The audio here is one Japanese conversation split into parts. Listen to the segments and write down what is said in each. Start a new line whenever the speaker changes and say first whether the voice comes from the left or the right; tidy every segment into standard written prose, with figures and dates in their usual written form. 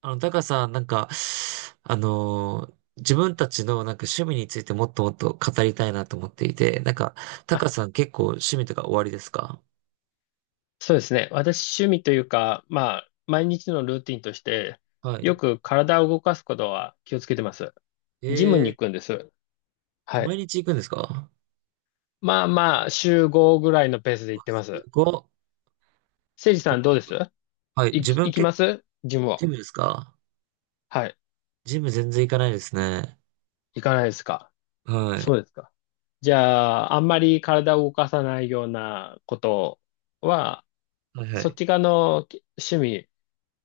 right: タカさん、自分たちの趣味についてもっと語りたいなと思っていて、タカ
left: あ、
right: さん結構趣味とか終わりですか？
left: そうですね。私、趣味というか、毎日のルーティンとして、
right: は
left: よ
right: い。
left: く体を動かすことは気をつけてます。ジムに
right: え
left: 行くんです。は
right: 毎
left: い。
right: 日行くんですか？
left: まあまあ、週5ぐらいのペースで
right: う
left: 行
right: わ
left: って
right: す
left: ます。
right: ごっ。
left: せいじさんどうです？
right: はい。
left: 行
right: 自
left: き、
right: 分
left: 行き
right: 結
left: ま
right: 構、
left: すジム
right: ジ
left: は。
right: ムですか？
left: はい。
right: ジム全然行かないですね。
left: 行かないですか？
right: は
left: そう
right: い。
left: ですか。じゃあ、あんまり体を動かさないようなことは、
right: はいは
left: そっ
right: い。
left: ち側のき趣味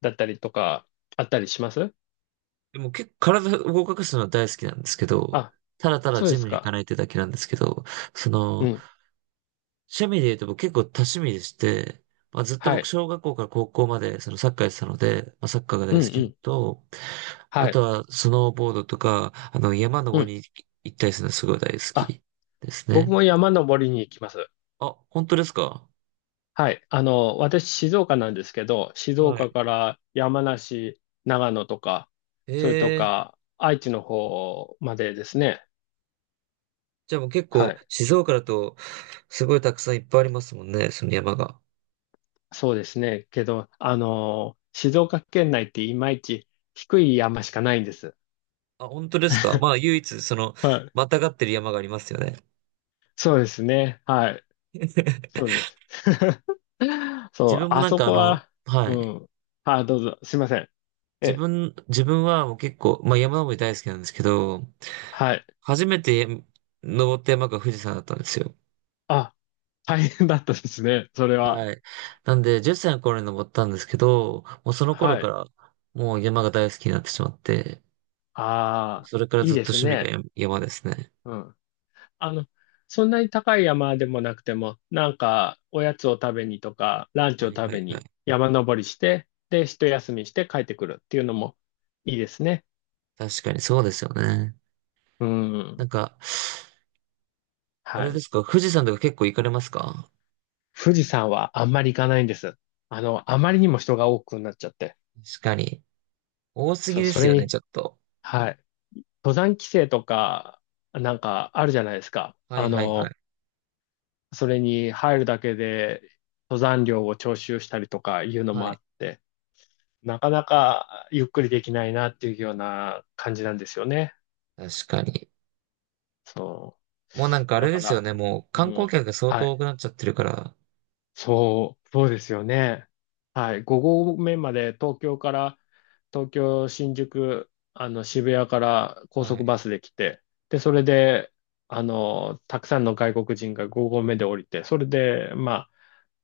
left: だったりとか、あったりします？
right: でも結構体を動かすのは大好きなんですけど、
left: あ、
right: ただ
left: そうで
right: ジ
left: す
right: ムに行か
left: か。
right: ないってだけなんですけど、そ
left: う
right: の、
left: ん。
right: 趣味で言うと僕結構多趣味でして、まあ、ずっと
left: は
right: 僕
left: い。
right: 小学校から高校までそのサッカーやってたので、まあ、サッカーが大
left: うん
right: 好き
left: う
right: なの
left: ん。
right: と、あ
left: は
right: と
left: い。
right: はスノーボードとか、あの山
left: う
right: 登
left: ん。
right: りに行ったりするのすごい大好
left: あ、
right: きです
left: 僕
right: ね。
left: も山登りに行きます。
right: あ、本当ですか？
left: はい。あの、私、静岡なんですけど、静
right: はい。
left: 岡から山梨、長野とか、それと
right: ええ、
left: か、愛知の方までですね。
right: じゃあもう結
left: は
right: 構
left: い。
right: 静岡だとすごいたくさんいっぱいありますもんね、その山が。
left: そうですね。けど、あの、静岡県内っていまいち低い山しかないんです。
right: あ、本当ですか？まあ唯一その
left: はい。
right: またがってる山がありますよね。
left: そうですね。はい。そう です。そ
right: 自
left: う、
right: 分も
left: あそこは、
right: は
left: う
right: い。
left: ん。あ、どうぞ。すいません。
right: 自
left: え、
right: 分、自分はもう結構、まあ山登り大好きなんですけど、
left: はい。
right: 初めて登った山が富士山だったんですよ。
left: あ、大変だったですね、それは。
right: はい。なんで、10歳の頃に登ったんですけど、もうその頃
left: は
right: か
left: い。
right: ら、もう山が大好きになってしまって、
left: ああ、
right: それから
left: いい
right: ずっ
left: で
right: と
left: す
right: 趣味が
left: ね。
right: 山ですね。
left: うん。あの、そんなに高い山でもなくても、なんか、おやつを食べにとか、ランチ
right: は
left: を
right: い
left: 食
right: は
left: べ
right: いは
left: に
right: い。
left: 山登りして、で、一休みして帰ってくるっていうのもいいですね。
right: 確かにそうですよね。
left: う
right: なん
left: ん。
right: か、あ
left: は
right: れで
left: い。
right: すか、富士山とか結構行かれますか？
left: 富士山はあんまり行かないんです。あの、あまりにも人が多くなっちゃって。
right: 確かに。多すぎ
left: そう、
right: で
left: そ
right: す
left: れ
right: よね、
left: に、
right: ちょっと。
left: はい。登山規制とか、なんかあるじゃないですか。
right: は
left: あ
right: いはいは
left: の、
right: い。
left: それに入るだけで登山料を徴収したりとかいうの
right: は
left: もあ
right: い。
left: って、なかなかゆっくりできないなっていうような感じなんですよね。
right: 確かに。
left: そ
right: もうなんかあ
left: う。
right: れ
left: だ
right: で
left: か
right: すよね。
left: ら、
right: もう
left: う
right: 観光
left: ん。
right: 客が相
left: は
right: 当
left: い。
right: 多くなっちゃってるから。
left: そう、そうですよね。はい。5合目まで東京から、東京、新宿、あの、渋谷から高
right: は
left: 速
right: い。
left: バスで来て、で、それで、あの、たくさんの外国人が5合目で降りて、それで、まあ、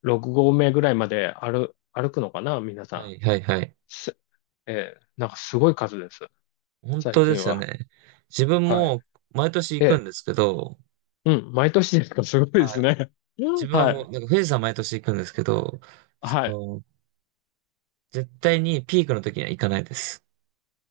left: 6合目ぐらいまで歩くのかな、皆
right: は
left: さ
right: い、はい、はい。
left: ん。す、なんかすごい数です。
right: 本
left: 最
right: 当で
left: 近
right: すよ
left: は。
right: ね。自分
left: はい。
right: も毎年行く
left: え
right: んで
left: ー
right: すけど、
left: うん、毎年ですか、すごいで
right: は
left: す
right: い。
left: ね。
right: 自 分は
left: は
right: も
left: い。
right: う、なんか富士山毎年行くんですけど、そ
left: はい。
right: の、絶対にピークの時には行かないです。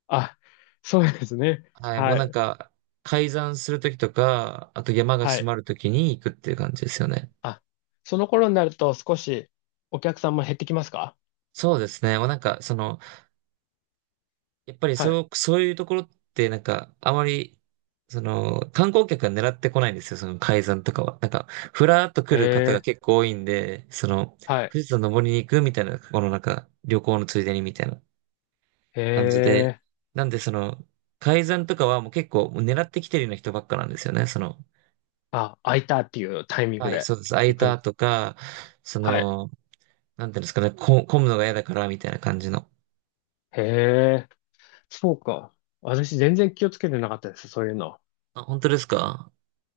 left: あ、そうですね。
right: はい。もう
left: は
right: なん
left: い。
right: か、開山する時とか、あと山が
left: は
right: 閉
left: い。
right: まる時に行くっていう感じですよね。
left: あ、その頃になると少しお客さんも減ってきますか？
right: そうですね。もうなんか、その、やっぱり
left: はい。
right: そう、そういうところってあまり観光客が狙ってこないんですよ、その海山とかは。ふらーっと来
left: へ
right: る方が
left: え、
right: 結構多いんで、
left: はい。
right: 富士山登りに行くみたいな、このなんか、旅行のついでにみたいな
left: へ
right: 感じで。
left: え、
right: なんでその、海山とかはもう結構狙ってきてるような人ばっかなんですよね、その。
left: あ、空いたっていうタイミング
right: はい、
left: で
right: そうです。空い
left: 行く
right: た
left: ん。
right: とか、そ
left: はい。
right: の、なんていうんですかね、こ混むのが嫌だからみたいな感じの。
left: へえ、そうか。私全然気をつけてなかったです、そういうの。
right: あ、本当ですか？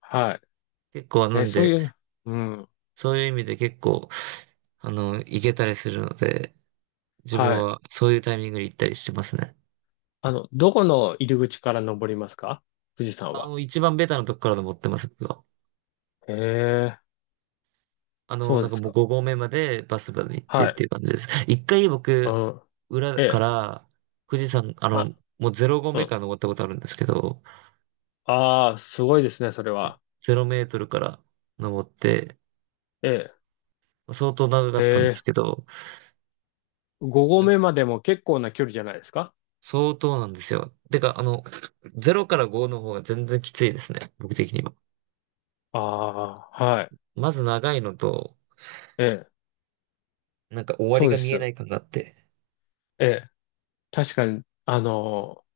left: は
right: 結構
left: い。
right: な
left: え、
right: ん
left: そう
right: で、
left: いう、うん。
right: そういう意味で結構、あの、行けたりするので、自分
left: はい。
right: はそういうタイミングに行ったりしてますね。
left: あの、どこの入り口から登りますか、富士山
right: あ
left: は？
right: の、一番ベタなとこからで持ってます、僕は。
left: へえ、
right: あの、
left: そう
right: なん
left: で
right: か
left: す
right: もう
left: か。
right: 5合目までバスまで行ってっ
left: はい。
right: ていう感じです。一回
left: う
right: 僕、
left: ん。
right: 裏
left: え
right: か
left: え。
right: ら富士山、あ
left: あ、
right: の、もう0合
left: う
right: 目
left: ん。
right: から登ったことあるんですけど、
left: ああ、すごいですね、それ
right: もう
left: は。
right: 0メートルから登って、
left: え
right: 相当長か
left: え。へ
right: ったんです
left: え。
right: けど、なんか
left: 5合目までも結構な距離じゃないですか？
right: 相当なんですよ。てか、あの、0から5の方が全然きついですね、僕的には。
left: ああ、はい。
right: まず長いのと、
left: ええ、
right: なんか終わり
left: そう
right: が
left: で
right: 見えな
left: す。
right: い感があって。
left: ええ、確かに、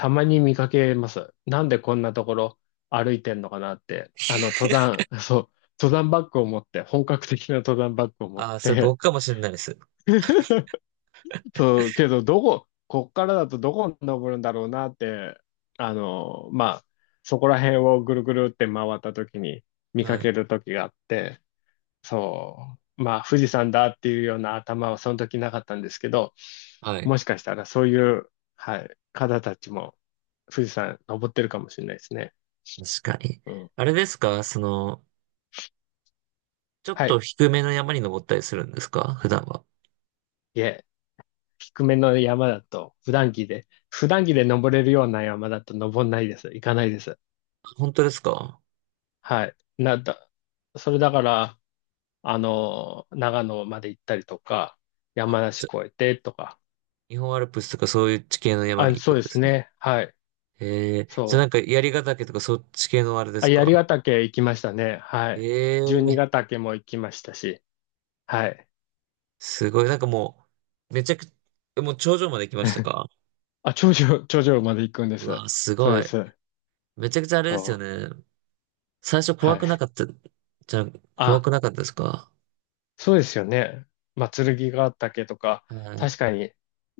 left: たまに見かけます。なんでこんなところ歩いてんのかなって。あの、登 山、そう、登山バッグを持って、本格的な登山バッグを持っ
right: ああ、それ
left: て、
right: 僕かもしれないです。
left: そう、けど、どこ、こっからだとどこに登るんだろうなって、まあ、そこら辺をぐるぐるって回った時に見か
right: はい。
left: ける時があって、そう、まあ富士山だっていうような頭はその時なかったんですけど、
right: はい。
left: もしかしたらそういう、はい、方たちも富士山登ってるかもしれないですね。
right: 確かに。
left: うん。
right: あれですかその、ちょっ
left: は
right: と
left: い。
right: 低めの山に登ったりするんですか普段は？
left: いえ、低めの山だと、普段着で登れるような山だと登んないです。行かないです。
right: 本当ですか？
left: はい。なんだ、それだから、あの、長野まで行ったりとか、山梨
right: じゃ
left: 越えてとか、
right: 日本アルプスとかそういう地形の山に
left: あ、
right: 行
left: そ
right: く
left: う
right: ん
left: で
right: で
left: す
right: すね。
left: ね。はい。
right: ええ、じゃあ
left: そ
right: なん
left: う。
right: か槍ヶ岳とかそっち系のあれで
left: あ、
right: すか？
left: 槍ヶ岳行きましたね。はい。十二
right: ええ、
left: ヶ岳も行きましたし。はい。
right: すごい。なんかもう、めちゃく、もう頂上まで来ました か？
left: あ、頂上まで行くんで
right: う
left: す。
right: わ、す
left: そう
right: ご
left: で
right: い。
left: す。
right: めちゃくちゃあれ
left: そ
right: ですよ
left: う。
right: ね。最初怖
left: はい。
right: くなかった、じゃあ怖
left: あ、
right: くなかったですか？
left: そうですよね。まあ、剣ヶ岳とか、
right: はい。
left: 確かに、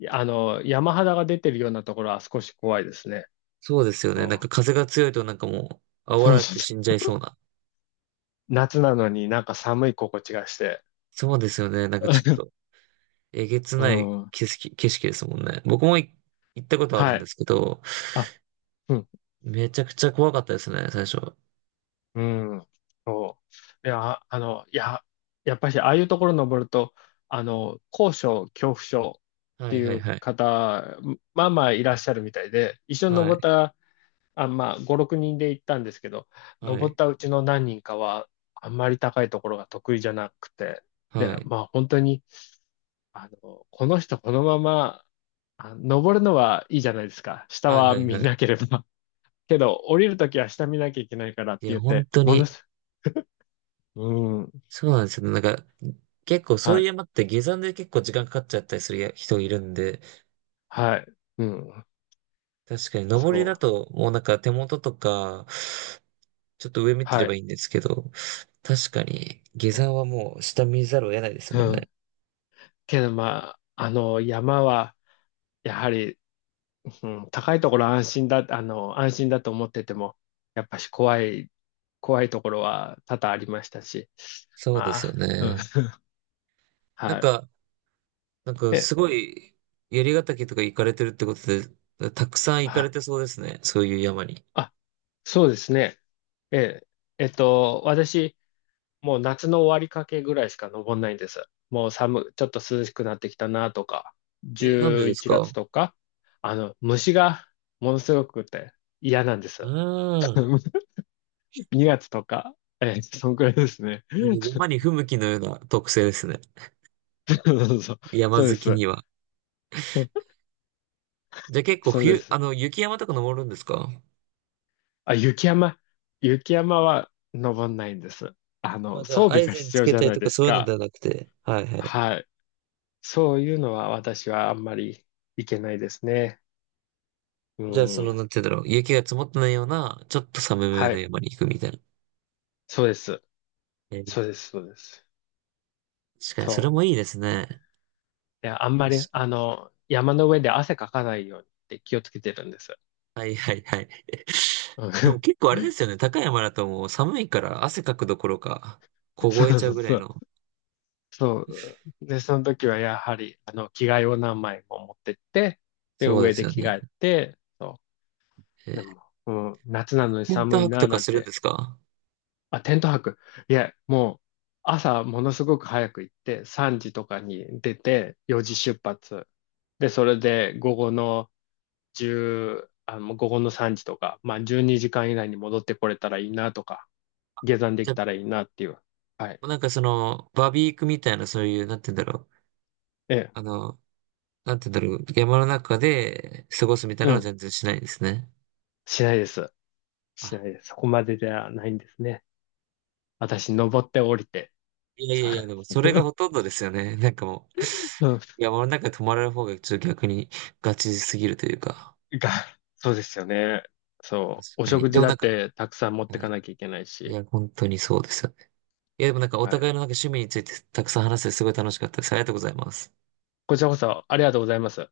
left: あの、山肌が出てるようなところは少し怖いですね。
right: そうですよね。なん
left: そ
right: か風が強いとなんかもう
left: う。
right: 煽
left: そ
right: ら
left: う
right: れ
left: そう
right: て
left: そ
right: 死んじ
left: う。
right: ゃいそうな。
left: 夏なのになんか寒い心地がして。
right: そうですよね。なんかちょっと えげつ
left: う
right: ない
left: ん。
right: 景色ですもんね。僕も行ったことある
left: は
right: んで
left: い。
right: すけど、
left: あ、うん。
right: めちゃくちゃ怖かったですね、最初。
left: うん、そう。いや、あの、いや、やっぱし、ああいうところ登ると、あの、高所恐怖症っ
right: は
left: て
right: いは
left: い
right: い
left: う
right: はい。
left: 方、まあまあいらっしゃるみたいで、一緒に
right: は
left: 登っ
right: い、
left: た、あ、まあ、5、6人で行ったんですけど、
right: は
left: 登っ
right: い、
left: たうちの何人かは、あんまり高いところが得意じゃなくて、で、
right: はい。
left: まあ、本当に、あの、この人、このまま、あ、登るのはいいじゃないですか。下
right: はいは
left: は
right: いは
left: 見な
right: い。
left: ければ。けど、降りるときは下見なきゃいけないからっ
right: い
left: て
right: や、
left: 言っ
right: 本
left: て、
right: 当
left: もの
right: に、
left: す、うん。
right: そうなんですよね。なんか、結構そう
left: は
right: いう
left: い。
right: 山って下山で結構時間かかっちゃったりする人いるんで、
left: はい。うん。
right: 確かに、
left: そ
right: 登りだ
left: う。
right: と、もうなんか手元とか、ちょっと上見てれ
left: は
right: ば
left: い。
right: いいんですけど、確かに、下
left: そ
right: 山はもう下見ざるを得ないです
left: う。
right: もん
left: う
right: ね。
left: ん。けど、まあ、あの、山は、やはり、うん、高いところ安心だ、あの、安心だと思ってても、やっぱし怖い、怖いところは多々ありましたし、
right: そうで
left: ま
right: すよ
left: あ、うん。
right: ね。なん
left: はい。
right: か、なんか
left: え、
right: すごい、槍ヶ岳とか行かれてるってことで、たくさん行か
left: あ、
right: れてそうですね。そういう山に。
left: あ、そうですね。え、私、もう夏の終わりかけぐらいしか登んないんです。もう寒、ちょっと涼しくなってきたなとか、
right: え、なんでで
left: 11
right: すか？
left: 月とか、あの、虫がものすごくて嫌なんで
right: あ
left: す。
right: あー、
left: 2月とか、そんくらいですね。
right: なんか 山に不向きのような特性ですね。
left: そうそうそう、
right: 山
left: そうで
right: 好きに
left: す。
right: は。じゃあ結構
left: そうで
right: 冬、
left: す。
right: あの、雪山とか登るんですか？
left: あ、雪山は登んないんです。あ
right: あ、
left: の、
right: じゃ
left: 装
right: あ、ア
left: 備
right: イ
left: が
right: ゼン
left: 必
right: つ
left: 要
right: け
left: じゃ
right: たり
left: ない
right: とか
left: です
right: そういうので
left: か。
right: はなくて。はいはい。
left: はい。そういうのは私はあんまりいけないですね。う
right: じゃあ、その、なん
left: ん。
right: て言うんだろう。雪が積もってないような、ちょっと寒め
left: は
right: の
left: い。
right: 山に行くみたいな。
left: そうです。
right: えー、
left: そうです、そうです。
right: 確かに、それ
left: そ
right: もいいですね。
left: う。いや、あんま
right: 確
left: り、
right: かに。
left: あの、山の上で汗かかないようにって気をつけてるんです。
right: はいはいはい。
left: うん。
right: でも結構あれですよね。高い山だともう寒いから汗かくどころか、
left: そ
right: 凍え
left: う
right: ちゃ
left: そ
right: う
left: う
right: ぐら
left: そ
right: い
left: う。
right: の。
left: そう。で、その時はやはり、あの、着替えを何枚も持ってって、で、
right: そうで
left: 上
right: す
left: で
right: よ
left: 着
right: ね。
left: 替えて、そ
right: え
left: う。で
right: ー、
left: も、うん、夏なのに
right: テント
left: 寒い
right: 泊
left: な、
right: とか
left: なん
right: するん
left: て、
right: ですか？
left: あ、テント泊。いや、もう、朝ものすごく早く行って、3時とかに出て、4
right: は
left: 時
right: い、
left: 出発。で、それで午後の1、あの、午後の3時とか、まあ12時間以内に戻ってこれたらいいなとか、下山で
right: じ
left: きた
right: ゃ
left: らいいなっていう。はい。
right: あ、なんかその、バーベキュークみたいな、そういう、なんて言うんだろう。
left: ええ。
right: あの、なんて言うんだろう。山の中で過ごすみたい
left: う
right: なのは
left: ん。
right: 全然しないんですね。
left: しないです。
right: あ、
left: しないです。そこまでではないんですね。私、登って降りて。
right: いやい
left: そ
right: や
left: う。
right: いや、でもそれがほ とんどですよね。なんかもう、
left: うん。
right: 山の中に泊まれる方がちょっと逆にガチすぎるというか。
left: が、そうですよね。そ
right: 確
left: う。お
right: かに。
left: 食
right: で
left: 事
right: も
left: だ
right: なん
left: っ
right: か、
left: てたくさん持って
right: うん、
left: かなきゃいけない
right: い
left: し。
right: や、本当にそうですよね。いや、でもなんかお
left: はい。
right: 互いのなんか趣味についてたくさん話してすごい楽しかったです。ありがとうございます。
left: こちらこそありがとうございます。